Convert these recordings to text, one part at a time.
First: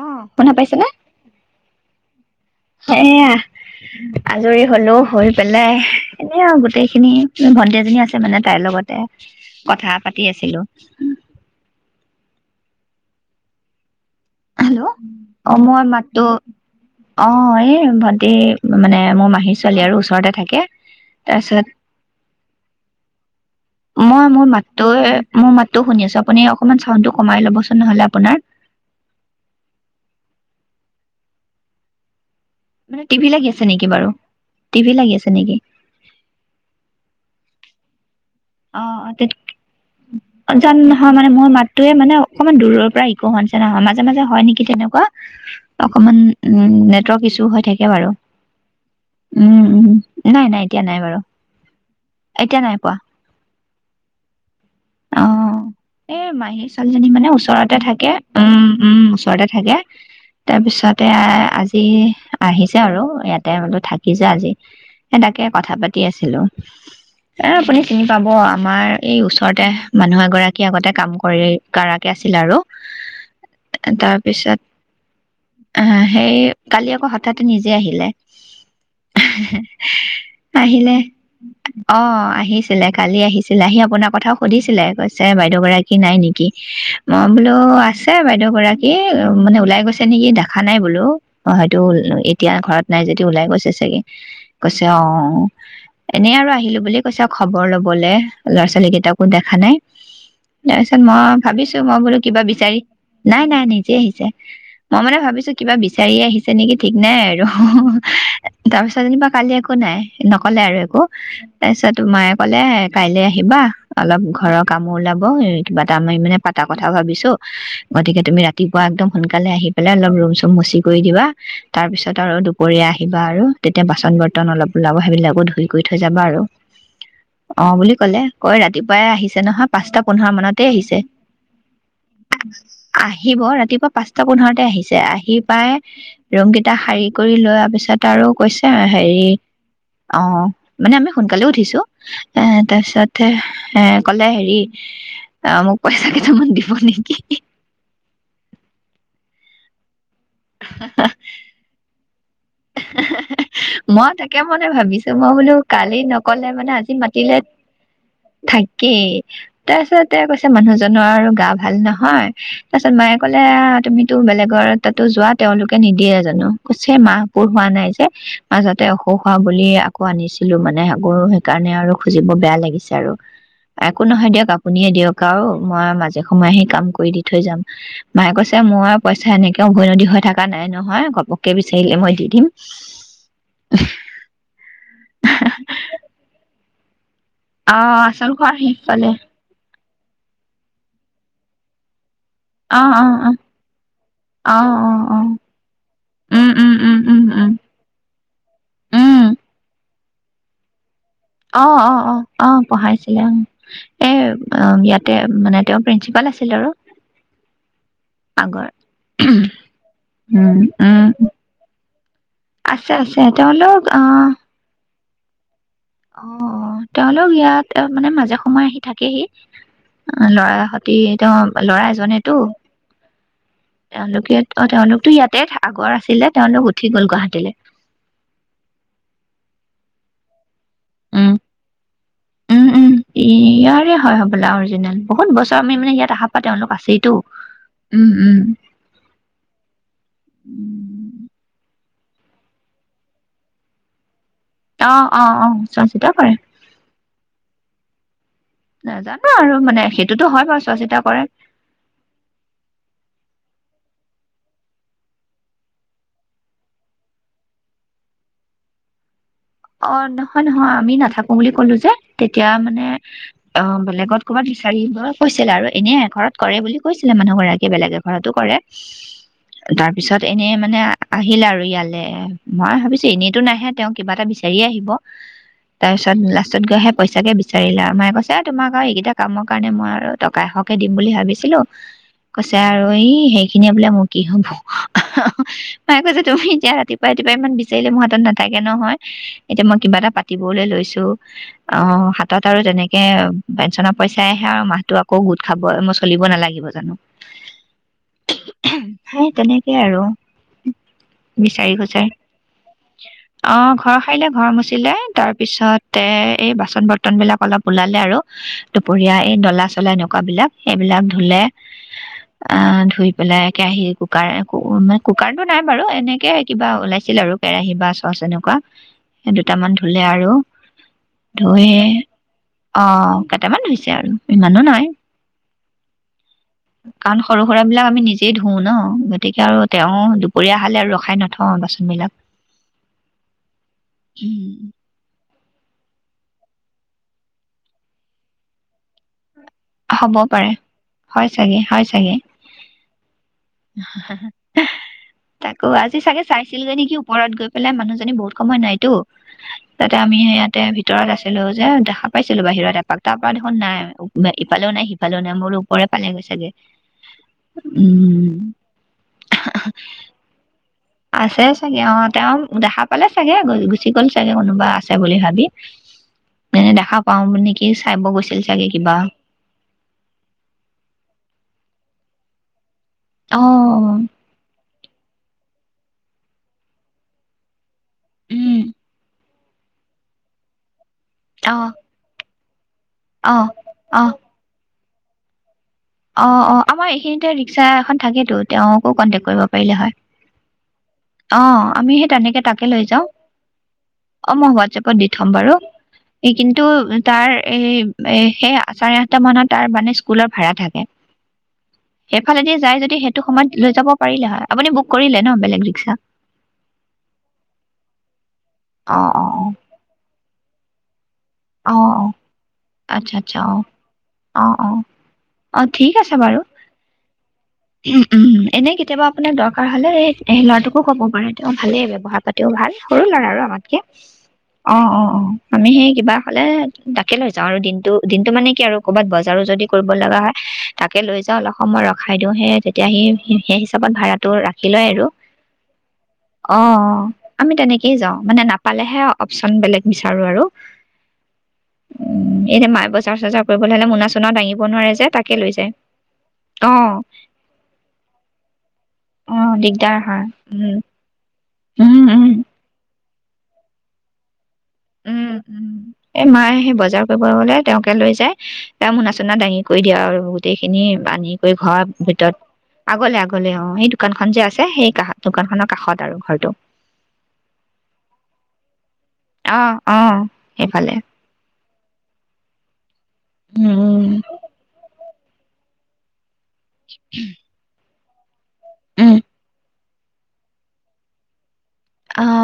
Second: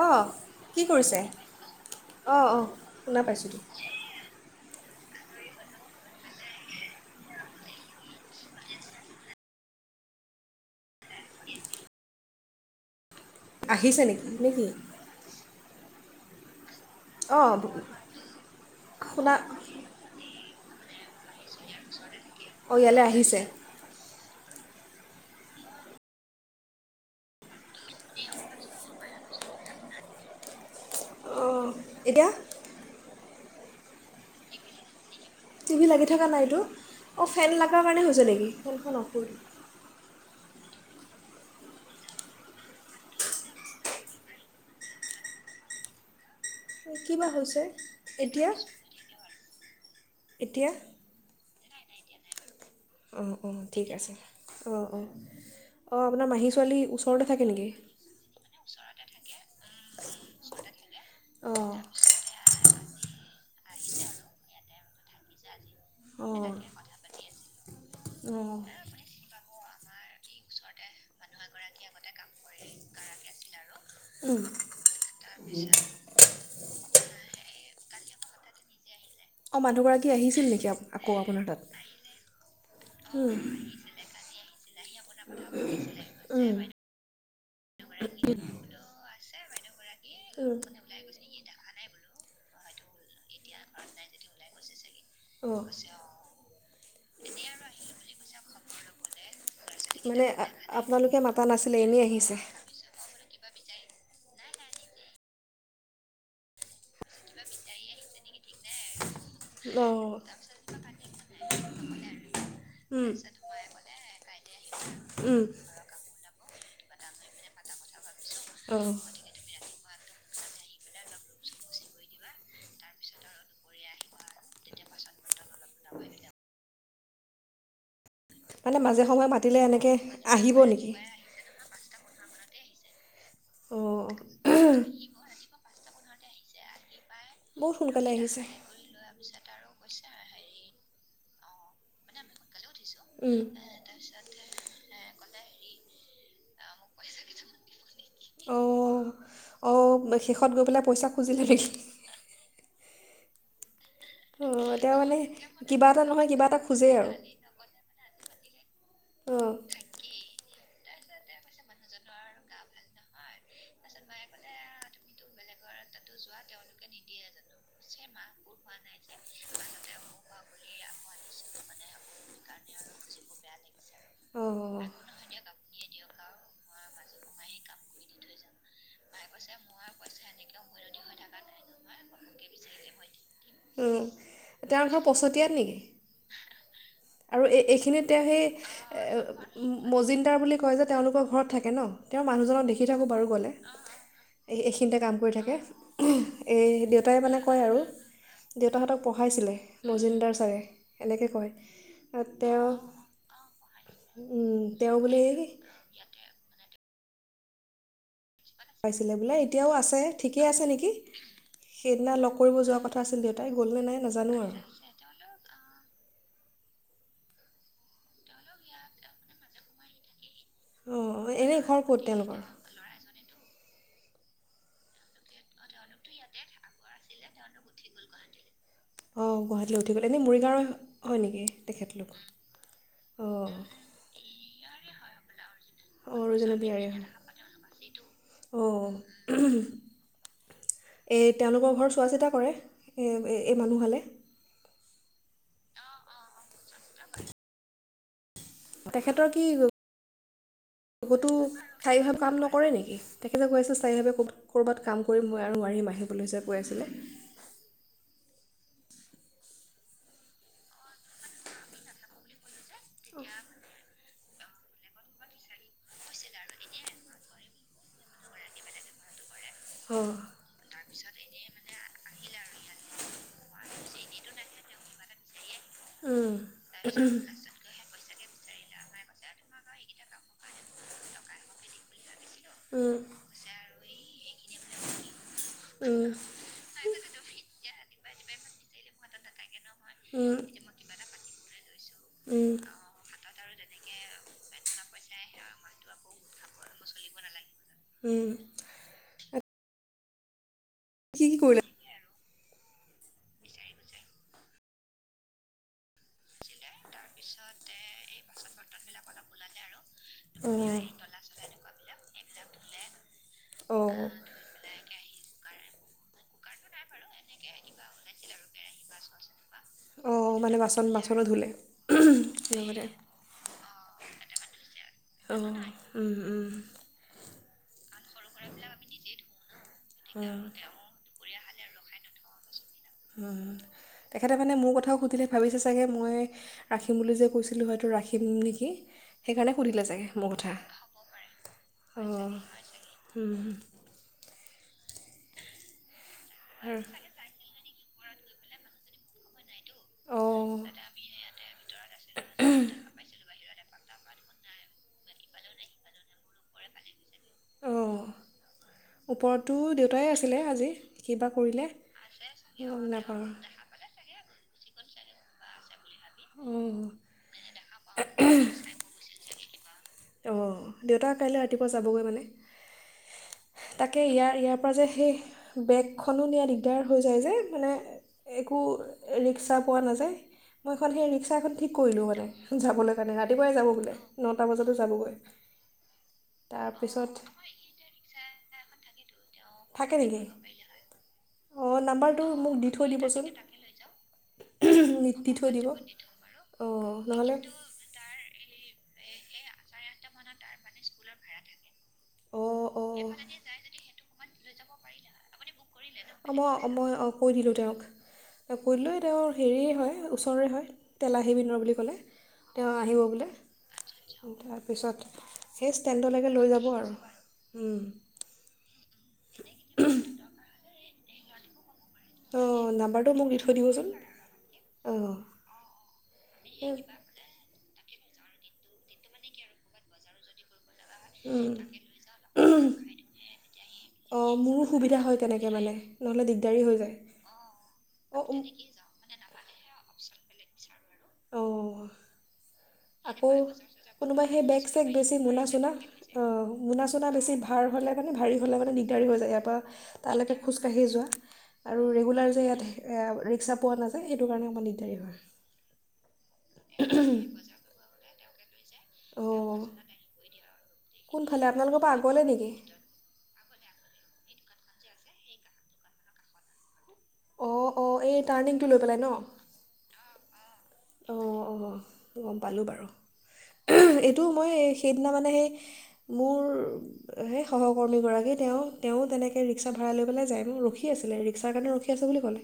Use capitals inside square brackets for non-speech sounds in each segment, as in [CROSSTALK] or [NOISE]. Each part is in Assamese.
অ, শুনা কি পাইছেনে? কৰিছে অঁ অঁ শুনা এয়া, পাইছোঁ দিয়ক আজৰি হলো। হৈ পেলাই এনে আৰু গোটেইখিনি ভন্টি এজনী আছে মানে, তাইৰ লগতে কথা পাতি আছিলো। আহিছে নেকি নে কি হেল্ল' অ, মই মাতো। অ, অঁ এই ভন্টি মানে মোৰ শুনা মাহী ছোৱালী আৰু ওচৰতে থাকে। তাৰছত অ ইয়ালৈ আহিছে? মই মোৰ মাতটোৱে মোৰ মাতটো শুনি আছোঁ। আপুনি অলপমান চাউণ্ডটো কমাই লবচোন নহলে আপোনাৰ। অঁ এতিয়া মানে টিভি লাগি আছে নেকি বাৰু? টিভি লাগি আছে। নেকি টিভি লাগি থকা নাইতো। অ, ফেন খোৱাৰ কাৰণে হৈছে নে ফেন খন অফ কৰি দি অ জান নহয় মানে মোৰ মাতটোয়ে মানে অকণমান দূৰৰ পৰা ইক' হোৱাৰ নিচিনা হয়। মাজে মাজে হয় নেকি তেনেকুৱা অকমান উম কি নেটৱৰ্ক বা ইছু হৈছে হৈ থাকে বাৰু। এতিয়া উম, নাই-নাই এতিয়া নাই বাৰু। এতিয়া নাই প অ, অঁ অঁ ঠিক আছে অঁ অঁ অঁ এই আপোনাৰ মাহী মাহীৰ ছোৱালী ছোৱালীজনী মানে থাকে নেকি ওচৰতে থাকে। উম, উম, ওচৰতে থাকে। তাৰপিছতে অঁ আজি আহিছে আৰু ইয়াত বলে বোলো থাকি যা আজি। সে তাকে বোলে কথা পাতি অঁ আছিলো। অঁ এ আপুনি চিনি পাব। আমাৰ এই ওচৰতে মানুহ এগৰাকী আগতে কাম কৰি কৰাকে আছিল আৰু উম। তাৰপিছত, আহ সেই কালি আকৌ হঠাতে নিজ সি আহিলে। সি অ' মানুহগৰাকী আহিছিল নেকি আকৌ আপোনাৰ অ তাত আহিছিলে কালি উম আহিছিলে আহি আপোনাক কথা সুধিছিলে কৈছে বাইদেউ গৰাকী নাই নেকি উম মই বোলো আছে বাইদেউ গৰাকী মে ওলাই গৈছে। ছে নেকি উম দেখা নাই বোলো অ' হয়তো এতিয়া ঘৰত নাই যদি ওলাই গৈছে চাগে অ' অঁ এনেই আৰু আহিলো বুলিুল কৈছ ল'ব ল'ৰা ছোৱালী কেইটাকো দেখা খা নাই মানে তাৰপিছত আপোনালোকে মই মাতা নাছিলে ভাবিছো মই এনেই বোলো আহিছে কিবা বিচাৰি নাই নাই নিজে আহিছে মই মানে ভাবিছো কিবা বিচাৰি আহিছে নেকি ঠিক নাই আৰু তাৰপিছত যেনিবা, কালি একো নাই অঁ নকলে আৰু একো তাৰপিছত তোমাৰে ক'লে উম কাইলে আহিবা অলপ ঘৰৰ কামো ওলাব উম কিবা এটা মাৰি মানে পতা কথাও ভাবিছো গতিকে তুমি ৰাতিপুৱা অঁ একম সোনকালে আহি প অলপ ৰুম চুম মচি কৰি দিবা তাৰ পিছত আৰু দুপৰীয়া আহিবা আৰু তেতিয়া বাচন বৰ্তন অলপ ওলাব সেইবিলাকো ধু ঘুই কৰি থৈ যাবা আৰু অ' বুলি কলে কৈ মানে ৰাতিপুৱাই মাজে সময়ে আহিছে মাতিলে নহয় এনেকৈ পাঁচটা পোন্ধৰ আহিব মানতে নেকি আহিছে হয় আহিব ৰাতিপুৱা অঁ পাঁচটা পোন্ধৰতে আহিছে আহি পাই ৰংগীতা শাৰী কৰি লোৱাৰ বহুত পিছত সোনকালে আৰু আহিছে কৈছে হেৰি অ মানেমি সোনকালে তাৰপিছত উম এ কলে হেৰি আহ মোক পইচা কিইছুামান দিব নেকি অ'অ'। ষত গৈ পেলাই পইচা খুজিলে দেকি হাহ হাহ। মই তাকে মনে অঁ তেওঁ ভাবিছো মানে মই বোলো কিবা কালি এটা নহয় কিবা নকলে এটা মানে আজি খোজেই আৰু মাতিলে থেংক ই কি অঁ অঁ তাৰপিছত এ কৈ মানুহজনৰ আৰু গা ভাল নহয়। তাৰ পািছত মায়ে ক'লে আহ তুমিতো বেলেগৰ তাতো যোৱা তেওঁলোকে নিদিয়ে জানো। কৈছে মা হোৱা নাই যে মাজতে অসুখ হোৱা বুলি আকৌ আনিছিলো মানে আগৌ সেইকাৰণে আৰু খুজিব বেয়া লাগিছে আৰু একো নহয় দিয়ক আপুনে দিয়ক আৰু মই মাজে সময় আহে কাম কৰি দি থৈ যাম। মায়ে কৈছে মোৰ পইচা এনেকে উভৈনদী হৈ থকা নাই নহয় গপককে বিচাৰিলে মই দি দিম। উম, তেওঁৰ ঘৰ পছতিীয়াত নেকি? আৰু এই আহ এইখিনি তেওঁ আচল সেই ঘৰ শেষফালে মজিন্দদাৰ বুলি কয় যে তেওঁলোকৰ ঘৰত থাকে ন? তেওঁৰ মানুহজনক অ দেখি অ থাকোঁ বাৰু অ গ'লে অ এই অ এইখিনিতে অ কাম কৰি থাকে উম উম এই উম দেউতাই উম মানে উম কয় আৰু দেউতাহঁতক উম মজুমদাৰ ছাৰে এনেকৈ কয় অ, অ, অ, আ, অ, তেওঁ পঢ়াইছিলে অ, এ উম, তেওঁ ইয়াতে বুলি মানে তেওঁৰ প্ৰিন্ঞ্চিপাল আছিল আৰু আগৰ পাইছিলে বোলে এতিয়াও আছে ঠিকেই উম আছে নেকি উম সেইদিনা লগ কৰিব যোৱাৰ আছে কথা আছে আছিল দেউতাই তেওঁলোক গ'লনেে নাই আহ নাজানো আৰু অ' তেওঁলোক ইয়াত মানে মাজে সময়ে আহি থাকেহি ল'ৰা সতি অঁ তেওঁ এনেই ঘৰ ল'ৰা ক'ত এজনেতো তেওঁলোকৰ তেওঁলোকেয়াত অ তেওঁলোকতো ইয়াতে আগৰ আছিলে তেওঁলোক উঠি গল গুৱাহাটীলে অ গুৱাহাটীলৈ উঠি গ'ল এনে মৰিগাঁৱৰ হয় উম নেকি তেখেতলোক উম উম অঁ ইয়াৰে হয় হ'বলা অৰিজিনেল বহুতছ অঁজন বিাৰ উম উম। অ' এই তেওঁলোকৰ ঘ চোৱা চিতা কৰে এই মানুহালে আহ অ' অ' চোৱা চিতা কৰে নাজানো তেখেতৰ কি আৰু মানে সেইটোতো হয় বাৰু চোৱা চিতা কৰে। কতো সায়ভাৱে কাম নকৰে নেকি সেইে যে কৈ আছিল সাৰাইভাবে কবাত ক'ৰবাত কাম কৰি মই আৰু মোৱাৰিম আহিবলৈ যে কৈ আছিলে অ নহয় নহয় আমি নাথাকো বুলি কলো যে তেতিয়া মানে অ বেলেগত ক'ৰবাত বিচাৰিব কৈছিলে আৰু এনে ঘৰত কৰে বুলি কৈছিলে মানুহ গৰাকীয়ে বেলেগে ঘৰতো কৰে তাৰ পিছত এনেই মানে আহিলে আৰু ইয়ালে মই ভাবিছো এনেতটো নাহে তেওঁ কিবা এটা বিচি চৰি আহিব তাৰ পিছত লাষ্টত গৈহে সেই পইচাকে বিচাৰিলে আৰু ময়ে কৈছে তোমাক আৰু এইকেইটা কামৰ কাৰণে মই আৰু টকা এশকে দিম বুলি ভাবিছিলো কৈছে আৰু ই সেইখিনিয়ে বোলে মোক কি হ'ব। মায়ে কৈ অঁ যে তুমি এতি নাথাকেতো ৰাতিুৱা ৰাতিপুৱা ইমান বিচাৰিলে মোৰ ত নাথাকে নহয়। [INAUDIBLE] এতিয়া মই কিবা এটা পাতিবলৈ লৈছো অ হাতত অঁ আৰু তেনেকে পেঞ্চনৰ পইচাই আহে আৰু মাহতটো আকৌ গোট খাব মই চলিব নালাগিব জানো [UNINTELLIGIBLE] হেই তেনে সেয়াই আৰু। কি কি কৰিলে বিচাৰি সূচায়। অ'। ঘৰ সাৰিলে ঘৰ মচিলে, তাৰপিছত এ - এই বাচন বৰ তন বিলাক অলপ ওলালে আৰু দুপৰীয়া এই ডলা চলা এনেকুৱা বিলাক, অঁ সেইবিলাক ধুলে আহ ধুই পেলাই কেৰাহী অঁ কুকাৰ। কুকাৰটো নাই বাৰু এনেকে কিবা ওলাইছিল আৰু কেৰাহী বা চচ এনেকুৱা [UNINTELLIGIBLE] কেইটামান ধুললেে আৰু অঁ মানে বাচন বাচনো ধুলে ধুই এ, লগতে অ' কেইটামান ধুই- আৰু ইমানো নাই অহ [UNINTELLIGIBLE] উম উম সৰু-সুৰা বিলাক আমি নি- নিজেই ধুওঁ ন গতিকে আৰু তেওঁ অঁ দুপৰীয়া আহালে আৰু ৰখাই নথাক অ বাচনবিলাক উ তেখেতে মানে মোৰ কথাও সুধিলে ভাবিছে চাগে মই ৰাখিম বুলি যে কৈছিলোঁ হয়তো ৰাখিম নেকি? সেইকাৰণে সুধিলে চাগে হ'ব মোৰ পাৰে কথা। হয় [UNINTELLIGIBLE] চাগে হয় চাগে অঁ, উম হাঁ! তাকো, আজি চাগে চাইছিলগে আৰু নেকি ওপৰত গৈ পেলাই মানুহ জ- বহুত সময় নাইতো, তাতে আমি অ'। ইয়াতে ভিতৰত আছিলো যে দেখা পাইছিলো বাহিৰত এপাক তাৰ পৰা দেখোন নাই [UNINTELLIGIBLE] ইফালেও নাই সিফালেও নাই। মই বোলো ওপৰে পালেগৈ চাগে অঁ, উম ওপৰতো দেউতাই আছিলে আজি? কিবা আছে কৰিলে চাগে অ তেওঁ দেখা গম পালে নাপাওঁ চাগে গল গুচি গ'ল চাগে চাগে কোনোবা আছে বুলি ভাবি এনে অ', দেখা পাওঁ বুলি নিকি চাই'ব গৈছিল চাগে কিবা অঁ, দেউতা কাইলৈ ৰাতিপুৱা যাবগৈ মানে? অ তাকে ইয়াৰ ইয়াৰ পাছত সেই বেগখনো নিয়া দিগদাৰ হৈ যায় যে মানে একো উম এনে- হিচাপে পোৱা নাযায় মই এখন সেই ৰিক্সা এখন অ ঠিক কৰিলোঁ মানে যাব লে কাৰনে, অ ৰাতিপুৱাই যাব বোলে অ নটা বজাত যাবগৈ অ, অ, আমাৰ তাৰপিছত এইখিনিতে ৰিক্সা এখন থাকেতটো তেওঁকো কণ্টেক্ কৰিব অ থাকে নেকি অঁ আমি সেই নাম্বাৰটো তেনেকে মোক তেকে দি লৈ থৈ যাও। দিবচোন অ মই হোৱাটএপত দি থম থৈ বাৰু। দিব ই কিন্তু অঁ তাৰ নহ'লে সেই চাৰে আঠটা মানত তাৰ মানে স্কুলৰ ভৰা থাক কে। সেইফালেদি যাই যদি সেইটো সময়ত লৈ যাব পাৰিলে হয়। আপুনি বক কৰিলে ন বেলেগ ৰিক্সা। অঁ মই মই অ কৈ দিলোঁ তেওঁক। হ'লেও অ এতিয়া অ হেৰিয়ে হয়,। ওচৰৰ হয় তেলাহী বিনৰ বুলি অ' ক'লে অ, তেওঁ আহিব আচ্ছা বোলে আচ্ছা, অ। অ- অ, তাৰপিছত অ সেই ঠিক আছে ষ্টেণ্ডলৈকে বাৰু। লৈ যাব আৰু উম, এনে কেতিয়াবা আপোনাৰ দৰকাৰ হ'লে এই স ল'ৰাটোকো ক'ব [INAUDIBLE] পঢ়া পাতিও অঁ ভাল, সৰু নাম্বাৰটো ল'ৰা মোক দি আৰু থৈ আমাতকে, দিবচোন অ-অ-অ, অঁ আমি সেই কিবা এই [INAUDIBLE] দিনটো, দিনটো মানে কি আৰু কৰ'বাত বজাৰো যদি কৰিব লগা হয় তাকে লৈ যাওঁ, উম, অলপ সময় ৰখাই দিওঁ, সেই তেতিয়া সি সেই হিচাপত ভাড়াটো অঁ মোৰো ৰাখি লয় সুবিধা আৰু। হয় তেনেকৈ মানে নহ'লে দিগদাৰী অ', হৈ যায় অ, আমি তেনেকেই যাওঁ অঁ উম, মানে নাপালেহে অপচন বেলেগ বিচাৰোঁ আৰু অ', উম এনে মায়ে বজাৰ আকৌ চজাৰ কৰিবলৈ হলে মোনা কোনোবাই চোনা সেই দাঙিব বেগ চেগ নোৱাৰে যে বেছি, তাকে মোনা লৈ যায় চোনা, অ অ মোনা চোনা বেছি ভাৰ হ'লে, মানে ভাৰী হ'লে মানে দিগদাৰে হৈ যায় অ ইয়াৰ পৰা দিগদাৰ হয় তালৈকে উম খোজকাাঢ়ি যোৱা আৰু উম ৰেগুলাৰ উম যে ইয়াত ৰিক্সা পোৱা নাযায়, সেইটো কাৰণে [UNINTELLIGIBLE] উম-উম। এ মায়ে সেই বজাৰ কৰিব গলে, তেওঁকে লৈ যায় এ মোনা চোনা দাঙি অঁ কৰি দিয়ে আৰু গোটেইখিনি আনি কোনফালে কৰি আপোনালোকৰ ঘৰৰ পৰা আগলৈ ভিতৰত, নেকি আগলে আগলে অ', সেই দোকান খন যে আছে, সেই কাষ দোকান খনৰ কাষত আৰু ঘৰটো। অ', অ', এই টাৰ্ণিংটো লৈ পেলাই অ', অ'। সেইফালে অ', অ', গম পালোঁ বাৰু উম এইটো মই এই, সেই মই, মানে, সেই মোৰ সেই সহকৰ্মী গৰাক তেওঁ, তেওঁ উম উম তেনেকে ৰিক্সা ভাৰা লৈ পেলাই যায়। [UNINTELLIGIBLE] ৰখি আছিলে। ৰিক্সা কাৰণে ৰখি ৰখি আছে বুলি অ ক'লে।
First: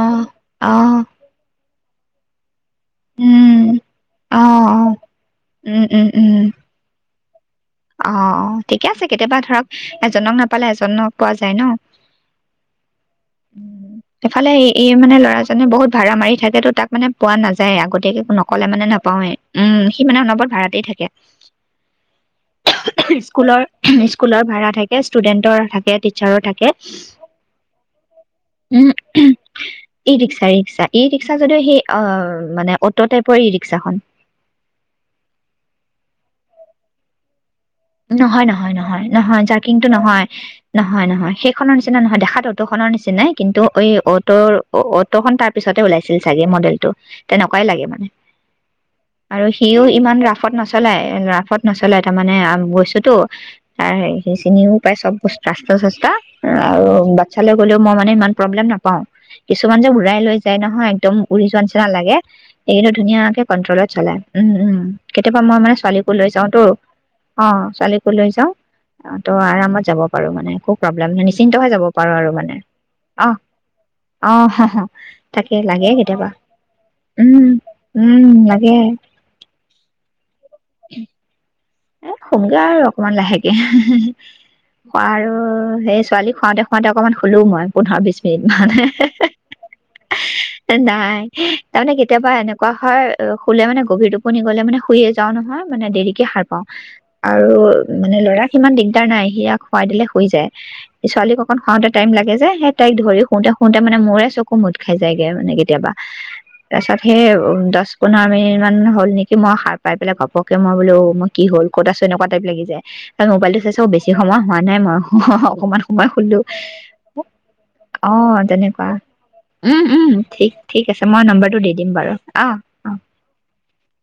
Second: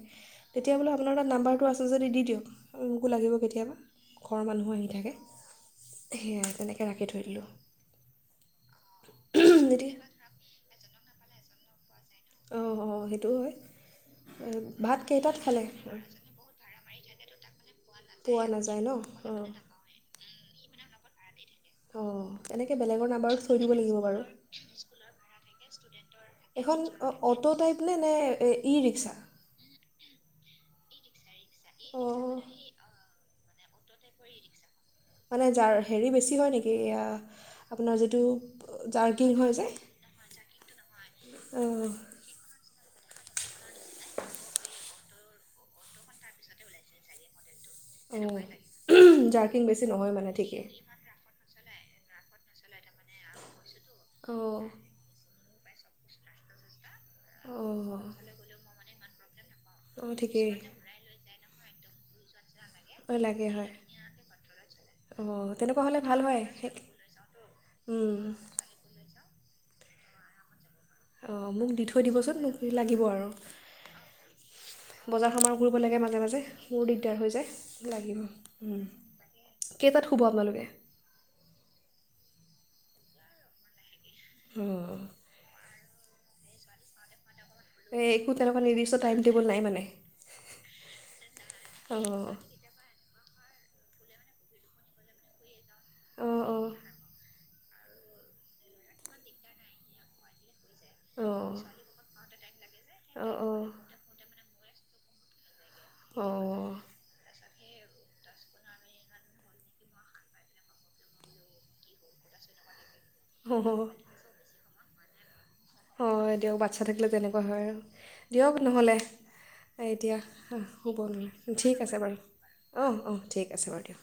অ তেতিয়া বোলে, আপোনাৰ তাত নাম্বাৰ দিয়ক লাগিব উম কেতিয়াবা অ ঘৰৰ মানুহো অ আহি থাকে উম উম উম সেয়াই তেনেকৈ ৰাখি থাক ধলো অ অ ঠিকে আছে কেতিয়াবা ধৰক এতিয়া এজনক নাপালে এজনক পোৱা যায় ন অঁ অঁ সেইটোও হয় এ, এফালে এই ভাত মানে কেইটাত খালে লৰাজনে বহুত অ, ভাড়া মাৰি থাকেতো তাক মানে পোৱা নাযায় যাই আগতীয়াকে একো পোৱা নকলে নাযায় মানে ন নাপাৱে অঁ উম সি মানে অনবত ভাাৰাতেই থাকে অ স্কুলৰ স্কুলৰ ভাড়া থাকে ষ্টুডেন্টৰ থাকে টিচাৰৰ থাকে এখন অ'টো টাইপ নে নে ই উম ৰিক্সা ই ৰিক্সা ৰিক্সা ৰি যদি সেই অ অঁ মানে অটো টাইপৰ শসাখন মানে যাৰ হেৰি বেছি হয় নেকি আপোনাৰ যিটো নহয় নহয় নহয় জাৰ্কিং নহয় হয় যে জাকিং নহয় নহয় নহয় সেইখনৰ অঁ নিচিনা নহয় দেখাাতো দুখনৰ নিচিনা নাই কিন্তু অ অ'টৰ অ অ ফ খন তাৰ পিছতে ওলাইছিল চাগে মডেলটো তেনেকুৱা কাই লাগে মানে অ' আৰু জাৰ্কিং সিও বেছি নহয় ইমান মানে ৰাফত ঠিকেই। নচলায় ৰাফত নচলে তাৰমানে আম বৈছোতো অ' সেইখিনিও পায় চব বস্তু স্বাস্থ্য চস্থা আৰু বাচ্ছালৈ গ'লেও মই অ'। মানে ইমান প্ৰব্লেম নাপাও কিছুমান যে অ' উৰাই লৈ ঠিকেই যায় নহয় একদম উৰি যোৱা নাল লাগে এইকন্তু অ' ধুনীয়াকে লাগে হয় কন্ট্ৰলত চলাই উম উম কেতিয়াবা অ' মই মানে তেনেকুৱা হ'লে ছোৱালীকো ভাল লৈ হয়। যাওতো অ অ' ছোৱালীকো লৈ যাও অ ত' আৰামত যাব পাৰো মানে খুব প্ৰব্লেম মে নিশ্চিন্ত হৈ মোক দি যাব থৈ পাৰোঁ আৰু দিবচোন মানে মোক লাগিব আৰু অঁ অহা বজাৰ সমাৰো কৰিব লাগে মাজে মাজে মোৰো দিগদাৰ হৈ উম যায় লাগিব উম লাগে কেইটাত শুব আপোনালোকে এ খোমগে আৰু অকমান লাহেকে অ' আৰু সেই ছোৱালী খাওঁতে খাওঁতে অকমান ক'লো, মই এই পোন্ধৰ-বিশ একো মিনিট, তেনেকুৱা মানে, নিৰ্দিষ্ট টাইম টেবুল নাই মানে নাই। তাৰমানে, কেতিয়াবা অ' এনেকুৱা হয় আ, শুলে, মানে, গভীৰ টোপনি গ'লে, মানে, শুইয়েই যাওঁ নহয়। মানে, দেৰি অ, আৰু মানে, ল'ৰাক সিমান দিগদাৰ নাই। সিয়াক শুৱাই দিলে শুই যায়। অ' ছোৱালীক অ' অকণ শুৱাওঁতে টাইম লাগে যে। সেই তাইক ধৰি অ' অ' শুতে-শুতে, মানে, মোৰেই চকু মোদ খাই যায়গে, মানে, কে কেতিয়াবা অঁ তাৰ পিছত সেই উ দহ পোন্ধৰ মিনিটমান হ'ল নেকি মই সাৰ পাই পেলাই ঘপকে মই বোলো কি হ'ল ক'ত চ এনেকুৱা টাইপ লাগি যায় ত মোবাইল টো অঁ চাইছ বেছি সময় হোৱা। নাই ম হয় দিয়ক বাচ্ছা থাকিলে তেনেকুৱা হয় আৰু অ দিয়ক তেনেকুৱা নহ'লে উম উম এতিয়া ঠিক ঠিক হ'ব আছে মই নোৱাৰো নম্বৰটো দি ঠিক দিম আছে বাৰু অ' অ' ঠিক আছে বাৰু দিয়ক